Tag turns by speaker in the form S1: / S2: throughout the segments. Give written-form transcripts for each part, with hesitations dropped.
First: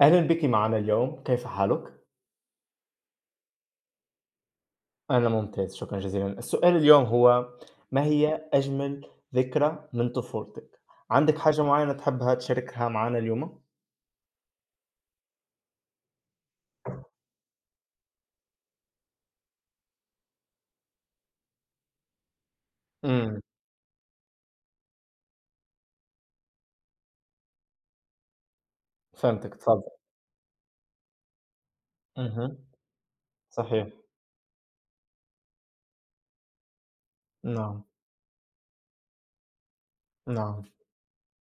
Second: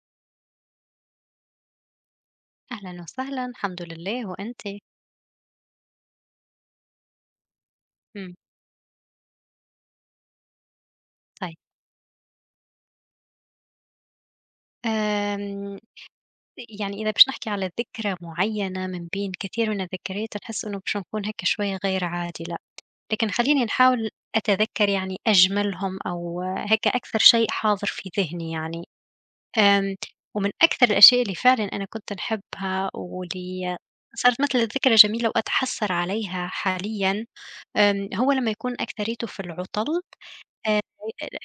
S1: أهلا بك معنا اليوم، كيف حالك؟
S2: أهلًا وسهلًا، الحمد لله وأنتِ؟
S1: أنا ممتاز، شكرا جزيلا. السؤال اليوم هو، ما
S2: إمم.
S1: هي أجمل ذكرى من طفولتك؟ عندك
S2: طيب.
S1: حاجة معينة تحبها تشاركها معنا اليوم؟
S2: آمم، يعني إذا باش نحكي على ذكرى معيّنة من بين كثير من الذكريات نحس إنه باش نكون هيك شوية غير عادلة، لكن
S1: امم.
S2: خلّيني نحاول. أتذكّر يعني أجملهم أو هيك أكثر شيء حاضر في ذهني يعني.
S1: فهمتك، تفضل.
S2: آمم، ومن أكثر الأشياء اللي فعلًا أنا كنت
S1: اها،
S2: نحبها واللي
S1: صحيح.
S2: صارت مثل الذكرى جميلة وأتحسّر عليها حاليًا.
S1: نعم.
S2: هو لمّا يكون أكتريته في العُطَل.
S1: نعم.
S2: آآ،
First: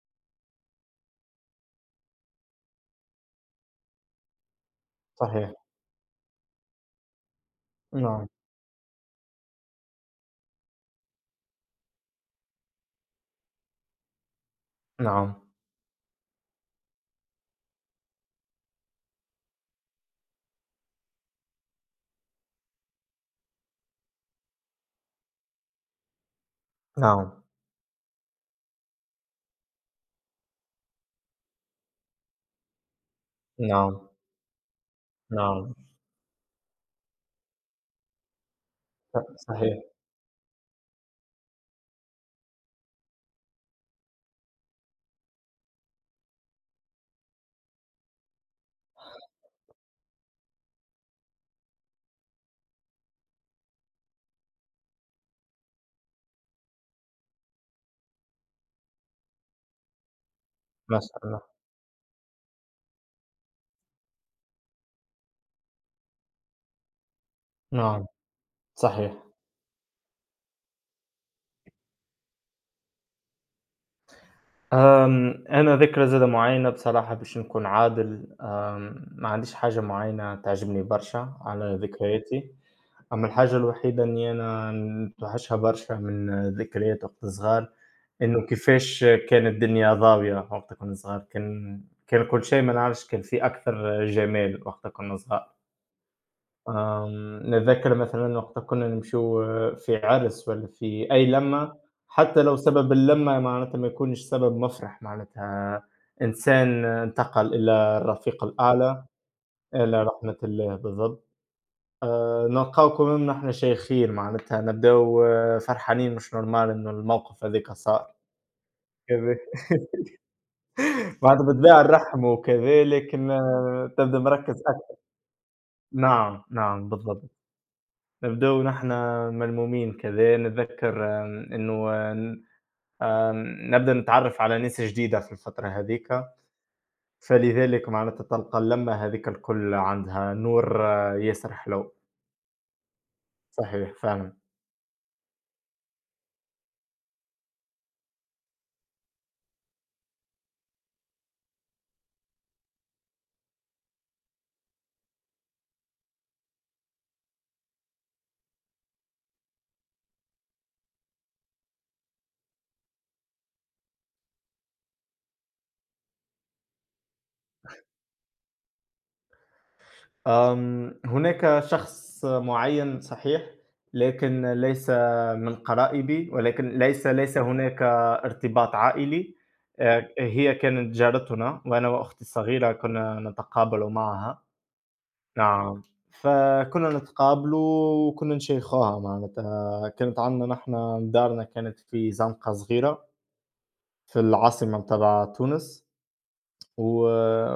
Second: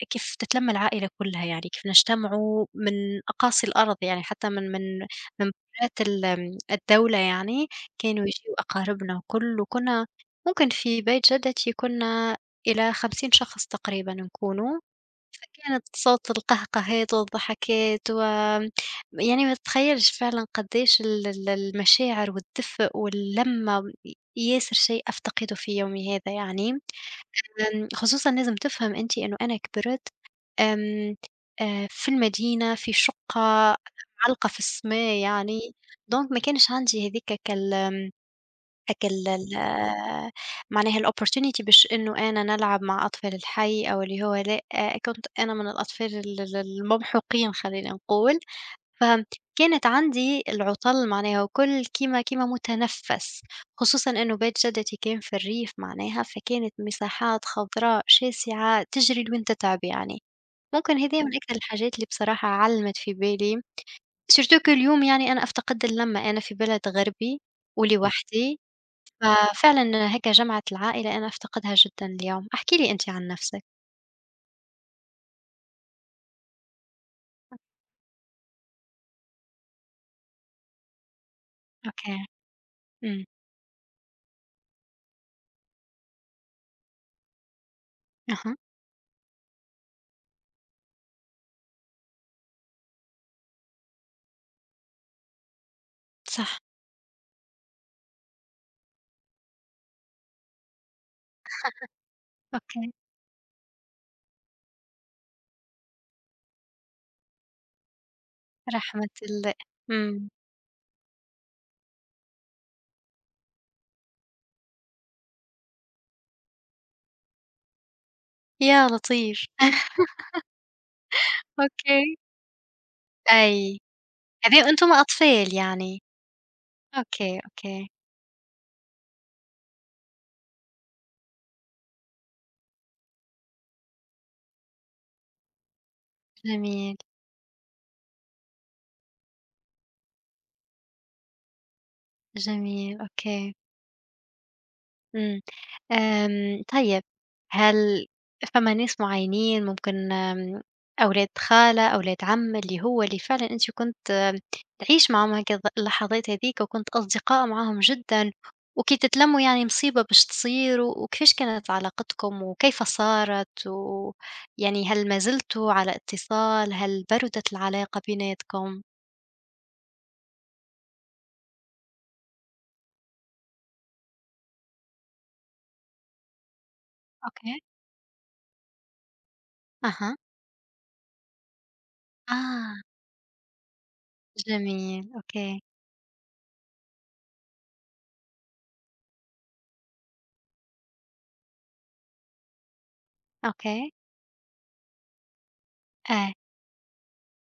S2: كيف تتلَمّ العائلة كلّها يعني، كيف نجتمعوا من أقاصي الأرض يعني حتى من
S1: صحيح.
S2: برّات ال الدولة يعني. كانوا
S1: نعم.
S2: يجيوا أقاربنا وكل وكنا ممكن في بيت جدتي كنا إلى 50 شخص تقريبًا نكونوا.
S1: نعم.
S2: فكانت صوت القهقهات والضحكات و يعني ما تتخيّلش فعلًا قدّيش ال المشاعر والدفء واللمّة ياسر شيء أفتقده في يومي هذا يعني.
S1: نعم.
S2: خصوصًا لازم تفهم أنت إنه أنا كبرت. آمم، في المدينة في شقة
S1: نعم.
S2: معلقة في السما يعني.
S1: نعم.
S2: دونك ما كانش عندي هاذيك ك ال أك ال ال
S1: صحيح.
S2: معناها الopportunity باش إنه أنا نلعب مع أطفال الحي أو اللي هو لأ، كنت أنا من الأطفال ال الممحوقين خلّينا نقول. فكانت عندي العُطَل معناها وكل كيما متنفّس. خصوصًا إنه بيت جدتي كان في الريف معناها، فكانت مساحات خضراء شاسعة تجري لوين تتعب يعني. ممكن
S1: ما شاء
S2: هذيا من
S1: الله.
S2: أكثر الحاجات اللي بصراحة علّمت في بالي. surtout que اليوم يعني أنا أفتقد اللمّة، أنا في بلد غربي إمم.
S1: نعم.
S2: ولوحدي.
S1: صحيح.
S2: ففعلًا هيك جمعة العائلة أنا أفتقدها جدًا اليوم، احكِ لي أنتِ عن نفسِك.
S1: أنا ذكرى زادة معيّنة بصراحة باش نكون عادل، ما عنديش حاجة معيّنة تعجبني برشا على
S2: أوكي.
S1: ذكرياتي.
S2: إمم.
S1: أما الحاجة الوحيدة إني أنا نتوحشها برشا من ذكريات وقت صغار، إنه
S2: أها.
S1: كيفاش كانت الدنيا ضاوية وقت كنا صغار. كان كل شيء ما نعرفش، كان في أكثر جمال وقت كنا صغار.
S2: صح.
S1: نتذكّر مثلًا وقت كنّا نمشيو في عرس والّا في أي لمّة، حتى لو سبب
S2: أوكي.
S1: اللمّة معناتها ما يكونش سبب مفرح، معناتها إنسان انتقل إلى الرفيق الأعلى،
S2: رحمة الله.
S1: إلى
S2: إمم.
S1: رحمة الله بالضبط. نلقاو كمان نحن شايخين معناتها نبداو فرحانين، مش normal إنه الموقف هاذيك صار
S2: يا
S1: كذا
S2: لطيف.
S1: معناتها بالطبيعة
S2: أوكي.
S1: نرحّموا وكذا، لكن
S2: أي.
S1: تبدا مركّز
S2: هذي وأنتم
S1: أكتر.
S2: أطفال يعني.
S1: نعم، نعم بالضبط.
S2: أوكي، أوكي.
S1: نبدأ نحن ملمومين كذا، نتذكر إنه نبدأ نتعرّف على ناس جديدة في الفترة هاذيك.
S2: جميل.
S1: فلذلك معناتها تلقى اللمة هاذيك الكل عندها نور، ياسر حلو.
S2: جميل. أوكي.
S1: صحيح فعلًا.
S2: إمم. طيب. هل فما ناس معيّنين ممكن أولاد خالة، أولاد عم، اللي هو اللي فعلًا أنتِ كنت تعيش معاهم هكذا اللحظات هاذيك وكنت أصدقاء معاهم جدًا، وكي تتلمّوا يعني مصيبة باش تصير، و- وكيفاش كانت علاقتكم وكيف صارت؟ ويعني هل ما زلتوا على اتصال؟ هل بردت العلاقة بيناتكم؟
S1: هناك شخص معيّن صحيح، لكن ليس من قرائبي، ولكن ليس
S2: أوكي.
S1: هناك ارتباط عائلي.
S2: أها.
S1: هي كانت جارتنا، وأنا وأختي الصغيرة
S2: آه.
S1: كنا نتقابل معها.
S2: جميل. أوكي.
S1: نعم. فكُنّا نتقابلوا وكُنّا نشيخوها معناتها. كانت عندنا نحن دارنا كانت في زنقة صغيرة
S2: أوكي.
S1: في العاصمة تبع تونس،
S2: آه.
S1: و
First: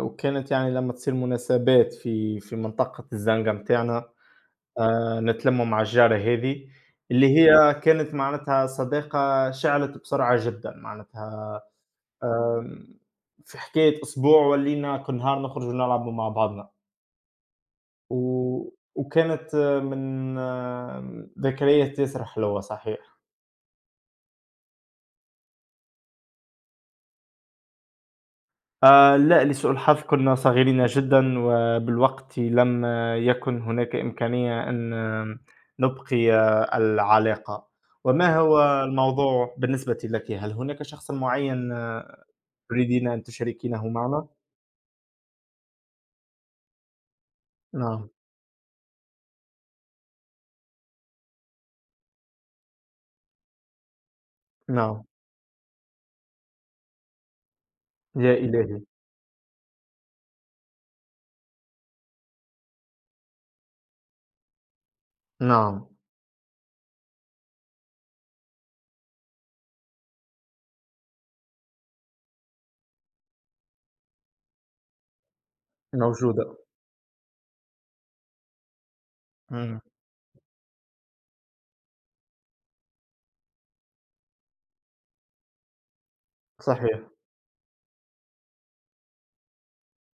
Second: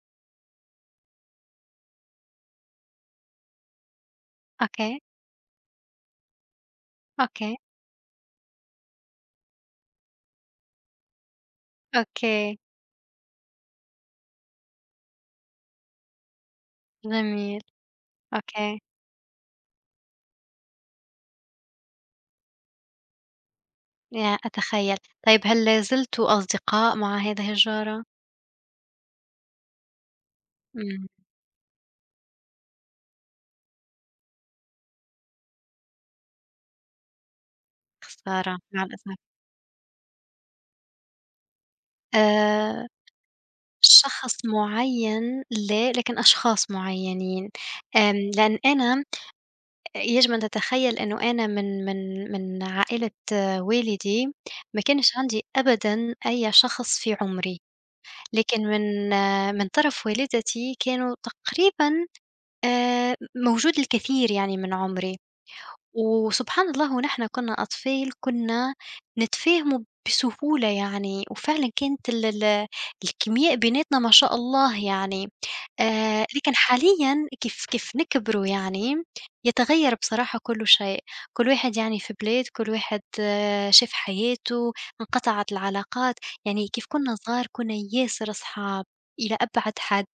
S1: وكانت يعني لمّا تصير مناسبات في منطقة الزنقة متاعنا،
S2: أوكي.
S1: نتلمّوا مع الجارة هذه، اللي
S2: أوكي.
S1: هي كانت معناتها صداقة شِعلت بسرعة جدًا معناتها.
S2: أوكي.
S1: آمم في حكاية أسبوع ولّينا كل نهار نخرجوا نلعبوا مع بعضنا.
S2: جميل.
S1: و
S2: أوكي.
S1: وكانت من ذكريات ياسر حلوة صحيح.
S2: يا أتخيّل. طيب هل زلتوا أصدقاء مع هذه الجارة؟
S1: لأ، لسوء الحظ كنا صغيرين
S2: إمم.
S1: جدًا، وبالوقت لم يكن هناك إمكانية أن نبقي العلاقة. وما
S2: خسارة
S1: هو
S2: مع الأسف.
S1: الموضوع بالنسبة لكِ؟ هل هناك شخص معين
S2: آآ،
S1: تريدين أن تشاركينه معنا؟
S2: شخص معيّن لا، لكن أشخاص معيّنين.
S1: نعم.
S2: لأن أنا يجب أن تتخيّل إنه أنا من عائلة والدي ما
S1: نعم.
S2: كانش عندي أبدًا أي شخص في عمري،
S1: يا
S2: لكن
S1: إلهي!
S2: من طرف والدتي كانوا تقريبًا موجود الكثير يعني من عمري.
S1: نعم.
S2: وسبحان الله ونحن كنا أطفال كنا نتفاهموا بسهولة يعني وفعلًا كانت ال الكيمياء بيناتنا ما شاء الله يعني. لكن
S1: موجودة.
S2: حاليًا كيف نكبروا يعني
S1: إمم.
S2: يتغيّر بصراحة كل شيء. كل واحد يعني في بلاد، كل واحد شاف حياته، انقطعت العلاقات. يعني كيف
S1: صحيح.
S2: كنا صغار كنا ياسر صحاب إلى أبعد حد،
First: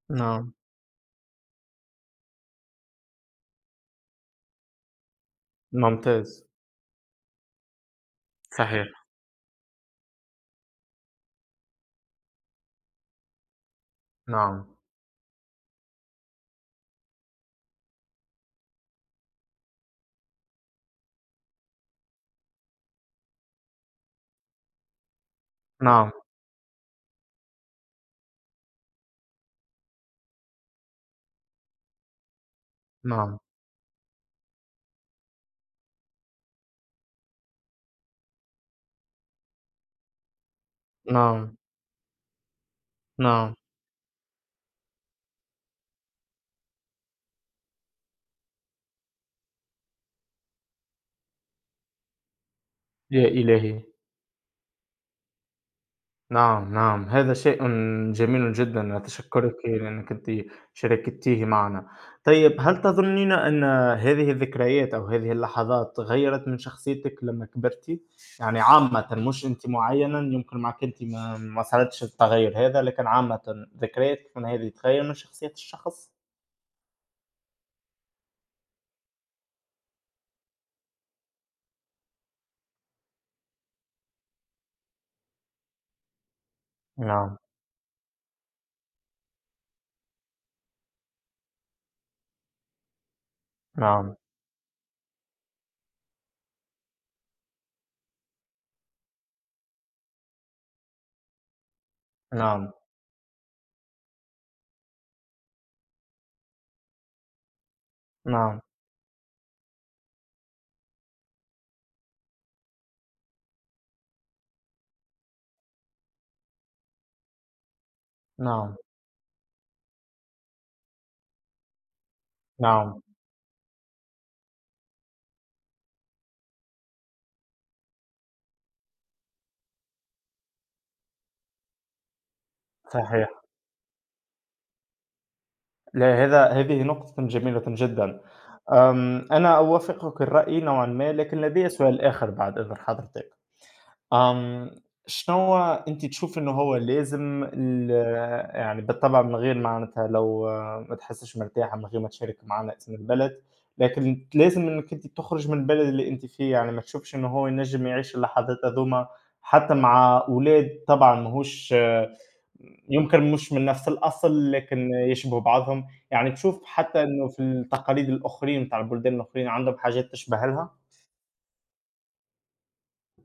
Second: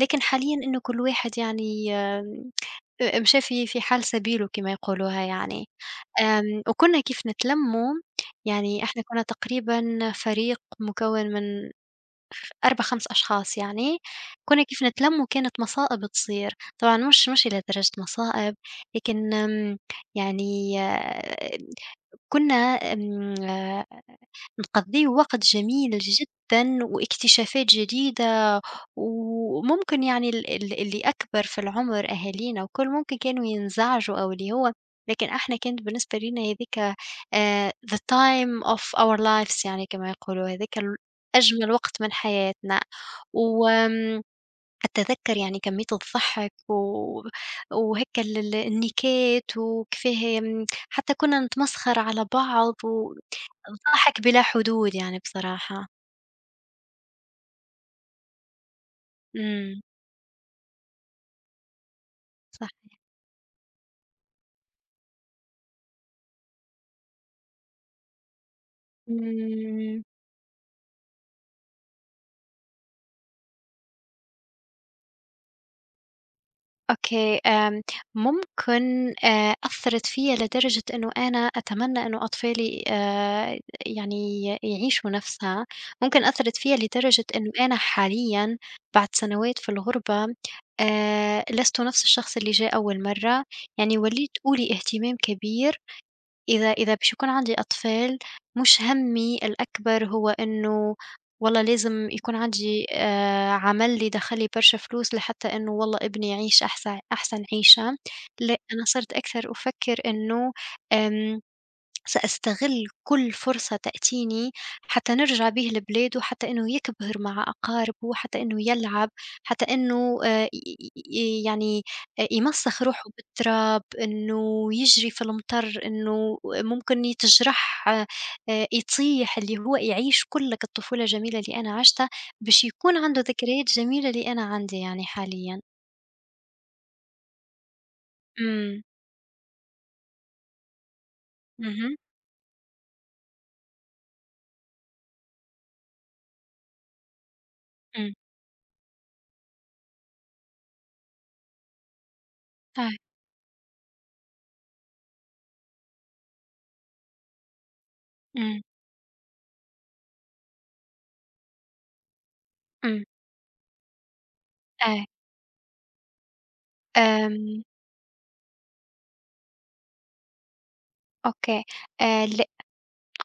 S2: لكن
S1: نعم.
S2: حاليًا إنه كل واحد يعني مشى في حال سبيله كما يقولوها يعني.
S1: ممتاز.
S2: وكنا كيف نتلمّوا يعني
S1: صحيح.
S2: إحنا كنا تقريبًا فريق مكوّن من خ 4، 5 أشخاص يعني. كنا
S1: نعم.
S2: كيف نتلمّوا كانت مصائب تصير، طبعًا مش إلى درجة مصائب، لكن يعني كنا آمم نقضّيو وقت جميل
S1: نعم.
S2: جدًا واكتشافات جديدة. وممكن يعني ال اللي أكبر في العُمر أهالينا وكل ممكن
S1: نعم.
S2: كانوا ينزعجوا أو اللي هو. لكن إحنا كانت بالنسبة لينا هاذيك the time of our lives يعني كما يقولوا، هاذاك ال
S1: نعم.
S2: أجمل وقت من حياتنا.
S1: نعم.
S2: وآمم أتذكّر يعني كمية الضحك و وهيك ال النكات وكيفاه حتى كُنّا نتمسخر على بعض و
S1: يا إلهي!
S2: ضحك بلا حدود يعني بصراحة.
S1: نعم، نعم، هذا شيء جميل جدًا، أتشكرِك
S2: إمم.
S1: لأنِك أنتِ شاركتيه معنا. طيب هل
S2: صحيح.
S1: تظنين أن هذه الذكريات أو هذه اللحظات غيّرت من شخصيتِك لمّا كبرتِ؟ يعني عامةً مش أنتِ
S2: إمم.
S1: معينًا، يمكن معاكِ أنتِ ما صارتش التغيُّر هذا، لكن عامةً ذكريات من هذه تغيّر من شخصية الشخص؟
S2: أوكي. ممكن أثّرت فيّا لدرجة إنه أنا أتمنى إنه أطفالي يعني يعيشوا نَفْسها. ممكن أثّرت فيّا لدرجة
S1: نعم.
S2: إنه أنا حاليًا بعد سنوات في الغُربة لست نَفْس الشخص اللي جه أول مرّة. يعني
S1: نعم.
S2: ولّيت أولي اهتمام كبير إذا باش يكون عندي أطفال. مش هَمّي الأكبر هو إنه والله لازم يكون
S1: نعم.
S2: عندي عمل لي دخّل لي برشا فلوس لحتى إنه والله ابني يعيش أحسن أحسن عيشة. لأ
S1: نعم.
S2: أنا صرت أكثر أفكّر إنه آمم سأستغل كل فرصة تأتيني حتى نرجع بيه لبلاده حتى إنه يكبر مع أقاربه حتى إنه
S1: نعم.
S2: يلعب حتى إنه يعني يمسخ
S1: نعم.
S2: روحه بالتراب إنه يجري في المطر إنه ممكن يتجرح يطيح اللي هو يعيش كلك الطفولة الجميلة اللي أنا عشتها باش يكون عنده
S1: صحيح.
S2: ذكريات جميلة اللي أنا عندي يعني حاليا.
S1: لا، هذا هذه نقطة جميلة جدًا.
S2: امم
S1: أنا أوافقك الرأي نوعًا ما، لكن لدي
S2: اها.
S1: سؤال آخر بعد إذن حضرتك. آمم، شنو أنتِ تشوفي إنه هو لازم
S2: امم
S1: يعني بالطبع من غير معناتها لو ما تحسّيش مرتاحة من غير ما تشاركي معانا اسم
S2: اه.
S1: البلد، لكن لازم إنِّك أنتِ تخرج من البلد اللي أنتِ فيه، يعني ما تشوفش إنه هو ينجم يعيش اللحظات
S2: امم
S1: هاذوما حتى مع أولاد طبعًا ماهوش
S2: امم
S1: يمكن مش من نفس الأصل، لكن
S2: اه.
S1: يشبهوا بعضهم، يعني تشوف حتى إنه في
S2: أم،
S1: التقاليد الآخرين متاع البلدان الآخرين عندهم حاجات تشبه لها؟
S2: اوكي. آه،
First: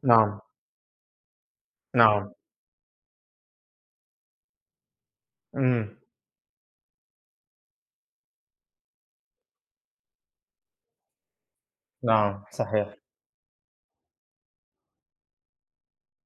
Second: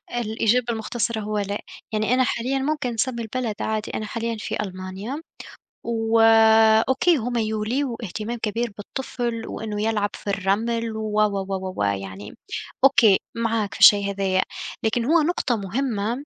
S1: نعم.
S2: الإجابة المختصرة هو لأ. يعني أنا
S1: نعم.
S2: حاليًا ممكن نسمّي البلد عادي، أنا حاليًا في ألمانيا.
S1: إمم.
S2: وأوكي هم يوليوا اهتمام كبير بالطفل وإنه يلعب في الرمل و، و، و، و، يعني
S1: نعم. صحيح.
S2: أوكي معاك في الشي هذايا. لكن هو نقطة مهمة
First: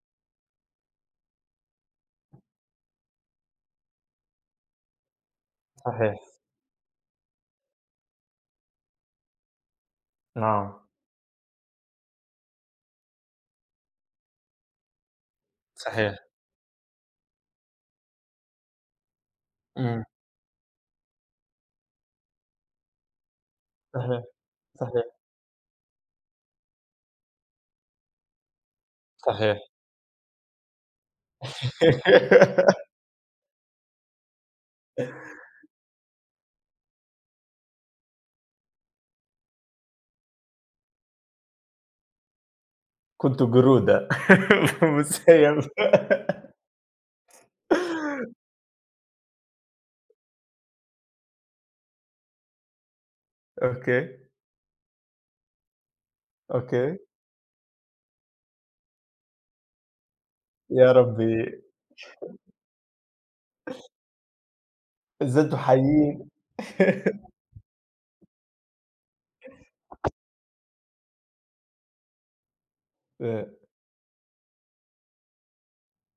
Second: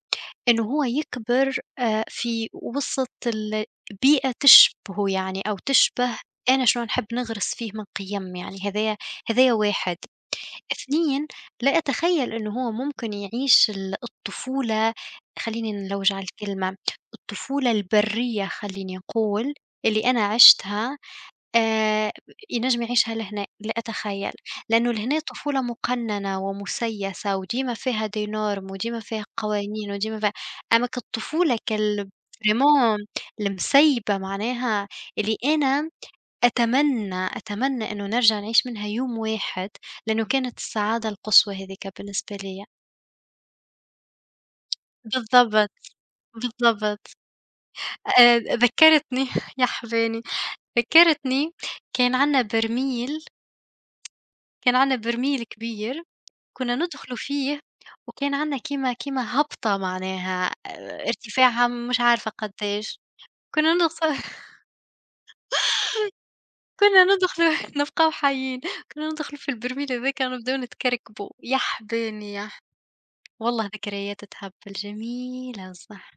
S2: إنه هو يكبر في وسط ال بيئة تشبهه يعني أو تشبه
S1: صحيح.
S2: أنا شنو نحب نغرس فيه من قيم يعني هذايا. هذايا واحد.
S1: نعم.
S2: 2. لا أتخيّل إن هو ممكن يعيش الطفولة. خلّيني نلوّج على
S1: صحيح.
S2: الكلمة، الطفولة البريّة خلّيني أقول،
S1: إمم.
S2: اللي أنا عِشتها آآ ينجم يعيشها لهنا. لا
S1: صحيح.
S2: أتخيّل، لإنه
S1: صحيح.
S2: لهنا طفولة مقنّنة ومُسيّسة وديما فيها دي norm وديما فيها
S1: صحيح.
S2: قوانين وديما فيها أما كالطفولة كال vraiment المسيبة معناها اللي أنا أتمنى، أتمنى إنه نرجع نعيش منها يوم واحد، لإنه كانت السعادة القصوى هاذيك بالنسبة ليَّ.
S1: كنت قرودة مسيب.
S2: بالضبط. بالضبط. ذكّرتني يا حباني. ذكّرتني كان عندنا برميل.
S1: أوكي،
S2: كان عندنا برميل كبير كنا
S1: أوكي.
S2: ندخلوا فيه وكان عندنا كيما هبطة معناها
S1: يا ربي،
S2: ارتفاعها مش عارفة قدّاش. كنا ندخ
S1: زلتوا حيين
S2: كنا ندخلوا نبقاو حيين. كنا ندخلوا في البرميل هاذاك ونبداو نتكركبوا، يا حباني، يا
S1: آآ،
S2: والله ذكريات تهبل جميلة صح.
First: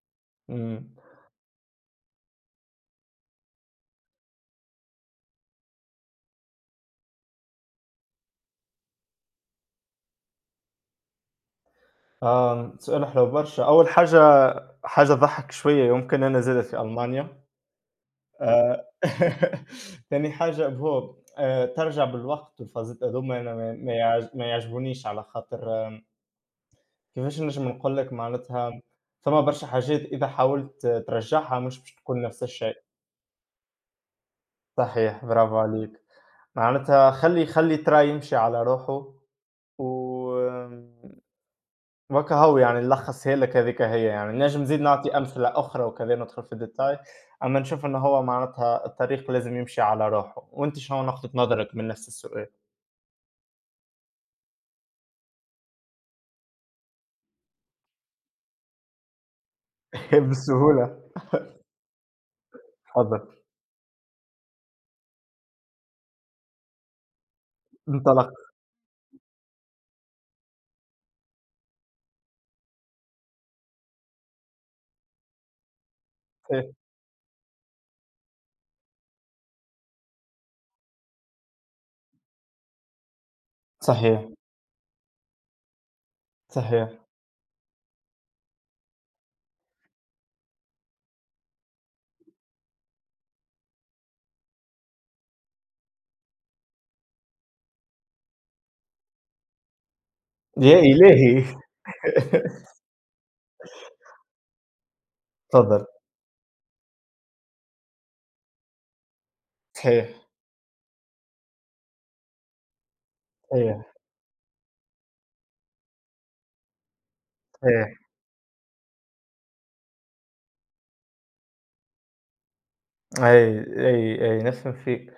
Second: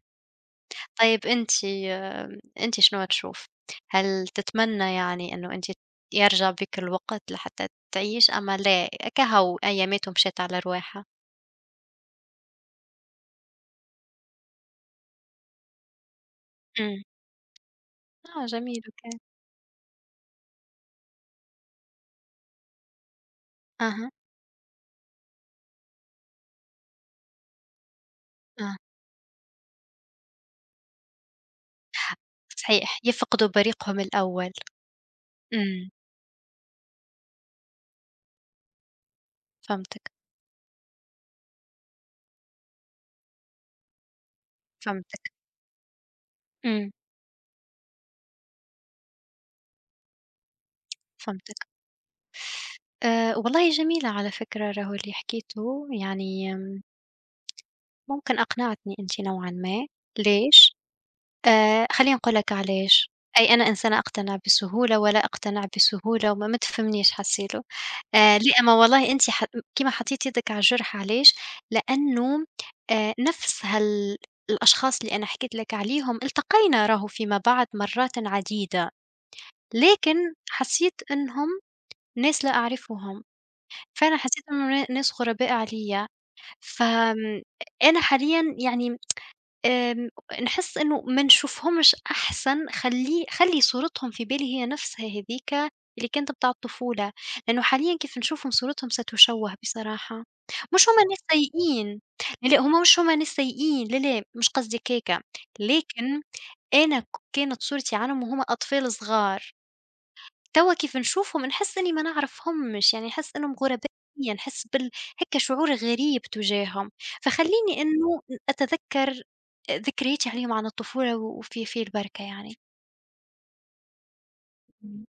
S1: إمم.
S2: طيب أنتِ أنتِ شنو تشوف؟ هل تتمنى يعني إنه أنتِ يرجع بيك الوقت لحتى تعيش أما لا كهو أياماته مشات على رواحها؟
S1: سؤال حلو برشا. أول حاجة تضحّك شوية، يمكن أنا زادة في
S2: إمم.
S1: ألمانيا.
S2: آه
S1: آآ،
S2: جميل أوكي.
S1: تاني حاجة هو، ترجع بالوقت والفازات هاذوما أنا
S2: أها.
S1: ما يعجبونيش على خاطر كيفاش نجم نقول لك
S2: آه.
S1: معناتها ثما برشا حاجات إذا حاولت ترجّعها مش باش تكون نفس الشيء،
S2: صحيح، يفقدوا بريقهم الأول.
S1: صحيح برافو عليك،
S2: إمم.
S1: معناتها خلّي ترا يمشي على روحه، و
S2: فهمتك.
S1: آمم، وهاكا هو يعني نلخّصها لك هاذيك هي يعني، نجم نزيد نعطي
S2: فهمتك.
S1: أمثلة أخرى وكذا ندخل في
S2: إمم.
S1: الdetail، أمّا نشوف إنه هو معناتها الطريق لازم يمشي على روحه. وأنت شنو نقطة
S2: فهمتك.
S1: نظرك من نفس السؤال؟
S2: والله جميلة على فكرة راهو اللي حكيته، يعني ممكن أقنعتني أنتِ نوعًا ما. ليش؟
S1: بسهولة.
S2: خلّيني أقول لك علاش.
S1: تفضل.
S2: أي أنا إنسانة أقتنع بسهولة ولا أقتنع بسهولة وما ما تفهمنيش حسيلو.
S1: انطلق.
S2: لأ ما والله أنتِ كيما حطيتِ يدِك على الجرح علاش. لأنه نفس هال الأشخاص اللي أنا حكيت لك عليهم التقينا راهو فيما بعد مرّات عديدة، لكن حسيت إنهم ناس لا أعرفهم. فأنا
S1: صحيح.
S2: حسيت إنه ناس غرباء عليَّ.
S1: صحيح.
S2: فآمم أنا حاليًا يعني آمم، نحس إنه ما نشوفهمش أحسن، خلّي صورتهم في بالي هي نفسها هاذيك اللي كانت بتاع الطفولة. لأنه حاليًا كيف نشوفهم صورتهم ستشوه بصراحة.
S1: يا
S2: مش هُم ناس
S1: إلهي!
S2: سيئين. لا، لأ، هُم مش هُم ناس سيئين. لا، لا، مش قصدي هيك.
S1: تفضل.
S2: لكن أنا كانت صورتي عنهم وهُم أطفال صغار.
S1: صحيح.
S2: توا كيف نشوفهم نحس إني ما نعرفهمش، يعني نحس إنهم
S1: أيوه،
S2: غرباء ليّا، نحس بال هيك شعور غريب تجاههم. فخلّيني
S1: أيوه،
S2: إنه أتذكّر ذكرياتي عليهم عن الطفولة وفي البركة يعني.
S1: أي، أي، أي، نفس
S2: إمم.
S1: الشيء.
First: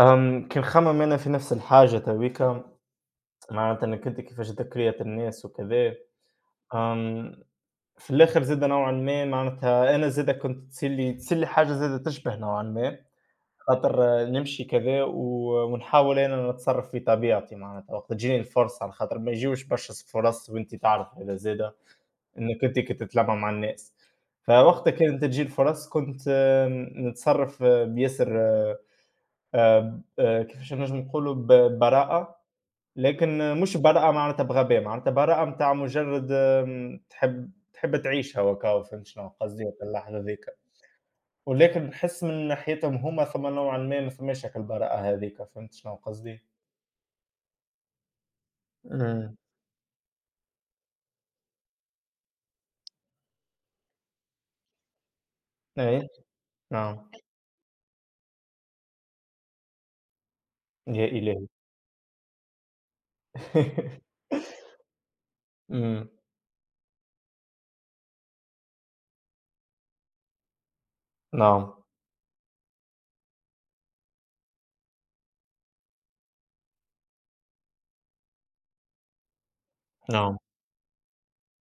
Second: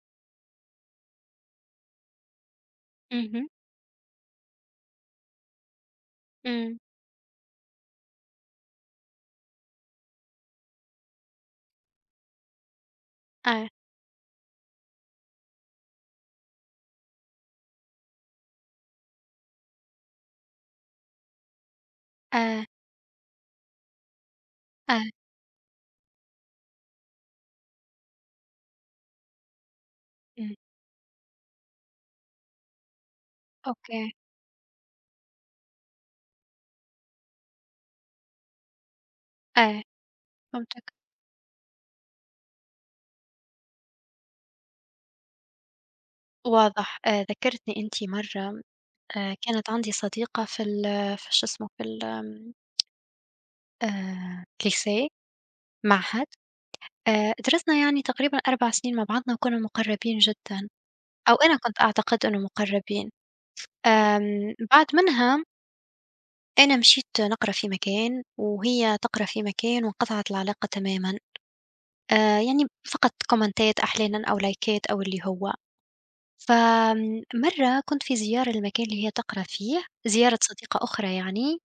S1: كي نخمم أنا في نفس الحاجة تويكا،
S2: اهم.
S1: معناتها إنك أنت كيفاش ذكرية الناس وكذا.
S2: إمم.
S1: آمم، في الآخر زادة نوعًا ما معناتها أنا زادة كنت تصير لي حاجة زادة تشبه نوعًا ما،
S2: آه.
S1: خاطر نمشي كذا و ونحاول أنا نتصرف في طبيعتي معناتها وقت تجيني الفرصة، على خاطر ما يجيوش برشا فرص وأنت تعرف هذا زادة، إنك
S2: آه.
S1: أنت كي تتلمّع مع الناس، فوقتها
S2: آه.
S1: كانت تجي الفرص كنت نتصرف بياسر آآ ب
S2: إمم.
S1: كيفاش نجم نقولوا ب براءة، لكن مش براءة
S2: أوكي.
S1: معناتها بغباء، معناتها براءة متاع مجرد تحب تعيشها وكا فهمت شنو قصدي
S2: آه.
S1: في اللحظة ذيك.
S2: فهمتك.
S1: ولكن نحس من ناحيتهم هُم ثم نوعًا ما ما ثماش هاك البراءة هاذيك، فهمت شنو قصدي؟
S2: واضح. ذكّرتني أنتِ مرّة
S1: إمم.
S2: كانت عندي صديقة في ال في شو اسمه، في ال الlycée
S1: أي.
S2: معهد.
S1: نعم.
S2: درسنا يعني تقريبًا 4 سنين مع بعضنا وكنا مُقرّبين جدًا.
S1: يا
S2: أو
S1: إلهي!
S2: أنا كنت أعتقد إنه مقرّبين. بعد منها
S1: إمم.
S2: أنا مشيت نقرا في مكان، وهي تقرا في مكان وانقطعت العلاقة تمامًا.
S1: نعم.
S2: يعني فقط كومنتات أحيانًا أو لايكات أو اللي هو. فمرّة كنت في زيارة للمكان اللي هي تقرا فيه،
S1: نعم.
S2: زيارة صديقة أخرى يعني.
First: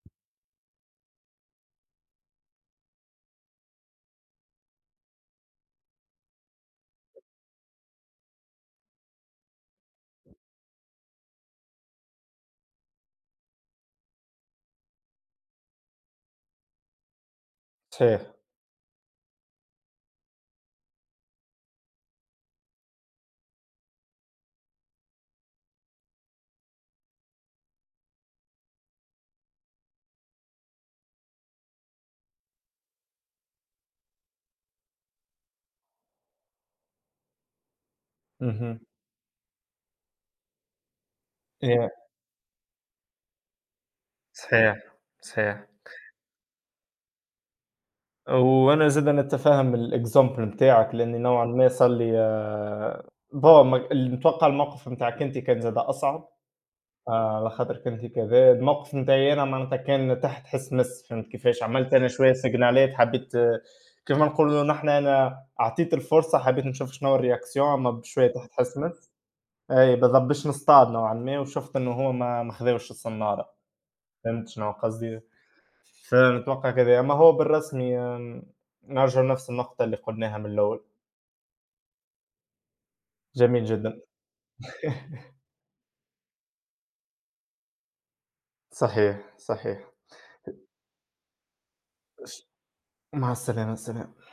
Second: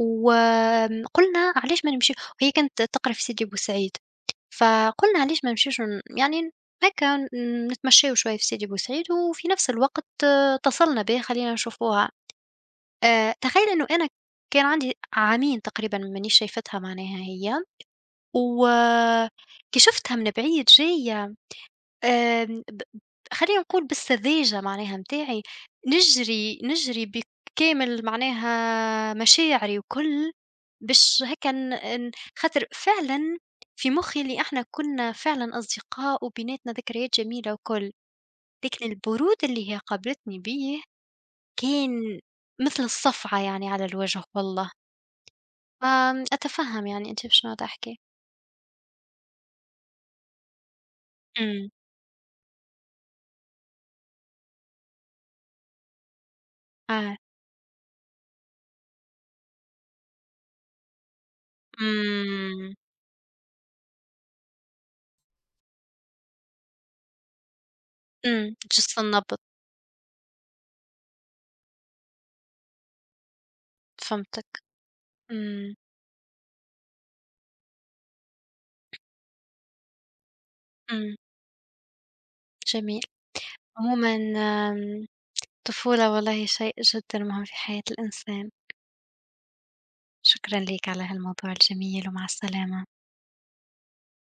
S2: وقُلنا علاش ما نمشي وهي كانت تقرا في سيدي بوسعيد. فقُلنا علاش ما نمشيوش ن يعني هاكا نتمشّيو شوية في سيدي بوسعيد، وفي نفس الوقت اتصلنا بها خلّينا نشوفوها. تخيّل إنه أنا كان عندي عامين تقريبًا مانيش شايفتها معناها هي.
S1: صحيح.
S2: وكي شُفتها من بعيد جاية آمم ب خلّينا نقول بالسذاجة معناها متاعي، نجري، نجري بكامل معناها مشاعري وكل، باش هاكا ن ن خاطر فعلًا في مخي اللي إحنا كنا فعلًا أصدقاء وبيناتنا ذكريات جميلة وكل.
S1: اهم.
S2: لكن البرود اللي هي قابلتني بيه
S1: يا
S2: كان مثل الصفعة يعني على الوجه والله.
S1: صحيح. صحيح.
S2: أتفهم يعني أنتِ بشنو عم تحكي.
S1: وأنا زاد أنا أتفهم الexample نتاعك، لأني نوعًا ما
S2: إمم.
S1: صار لي بون ما نتوقع الموقف نتاعك أنت كان زاد أصعب.
S2: آه.
S1: على خاطر كنت كذا، الموقف نتاعي أنا معناتها كان تحت حس مس، فهمت كيفاش، عملت أنا شوية
S2: إمم.
S1: سيجنالات حبيت كيما نقولوا نحن أنا أعطيت الفرصة حبيت نشوف شنو الreaction أما بشوية تحت
S2: إمم.
S1: حس
S2: جِس
S1: مس،
S2: النبض.
S1: أي بالضبط باش نصطاد نوعًا ما وشُفت إنه هو ما خداوش الصنارة، فهمت
S2: فهمتِك.
S1: شنو قصدي؟
S2: إمم.
S1: فعلًا أتوقع كذا، أما هو بالرسمي نرجع لنفس النقطة اللي قلناها من الأول.
S2: إمم. جميل.
S1: جميل جدًا.
S2: عمومًا آمم، الطفولة والله شيء جدًا مهم في حياة الإنسان.
S1: صحيح، صحيح.
S2: شكرًا ليك على هالموضوع الجميل ومع السلامة.
S1: مع السلامة، سلام.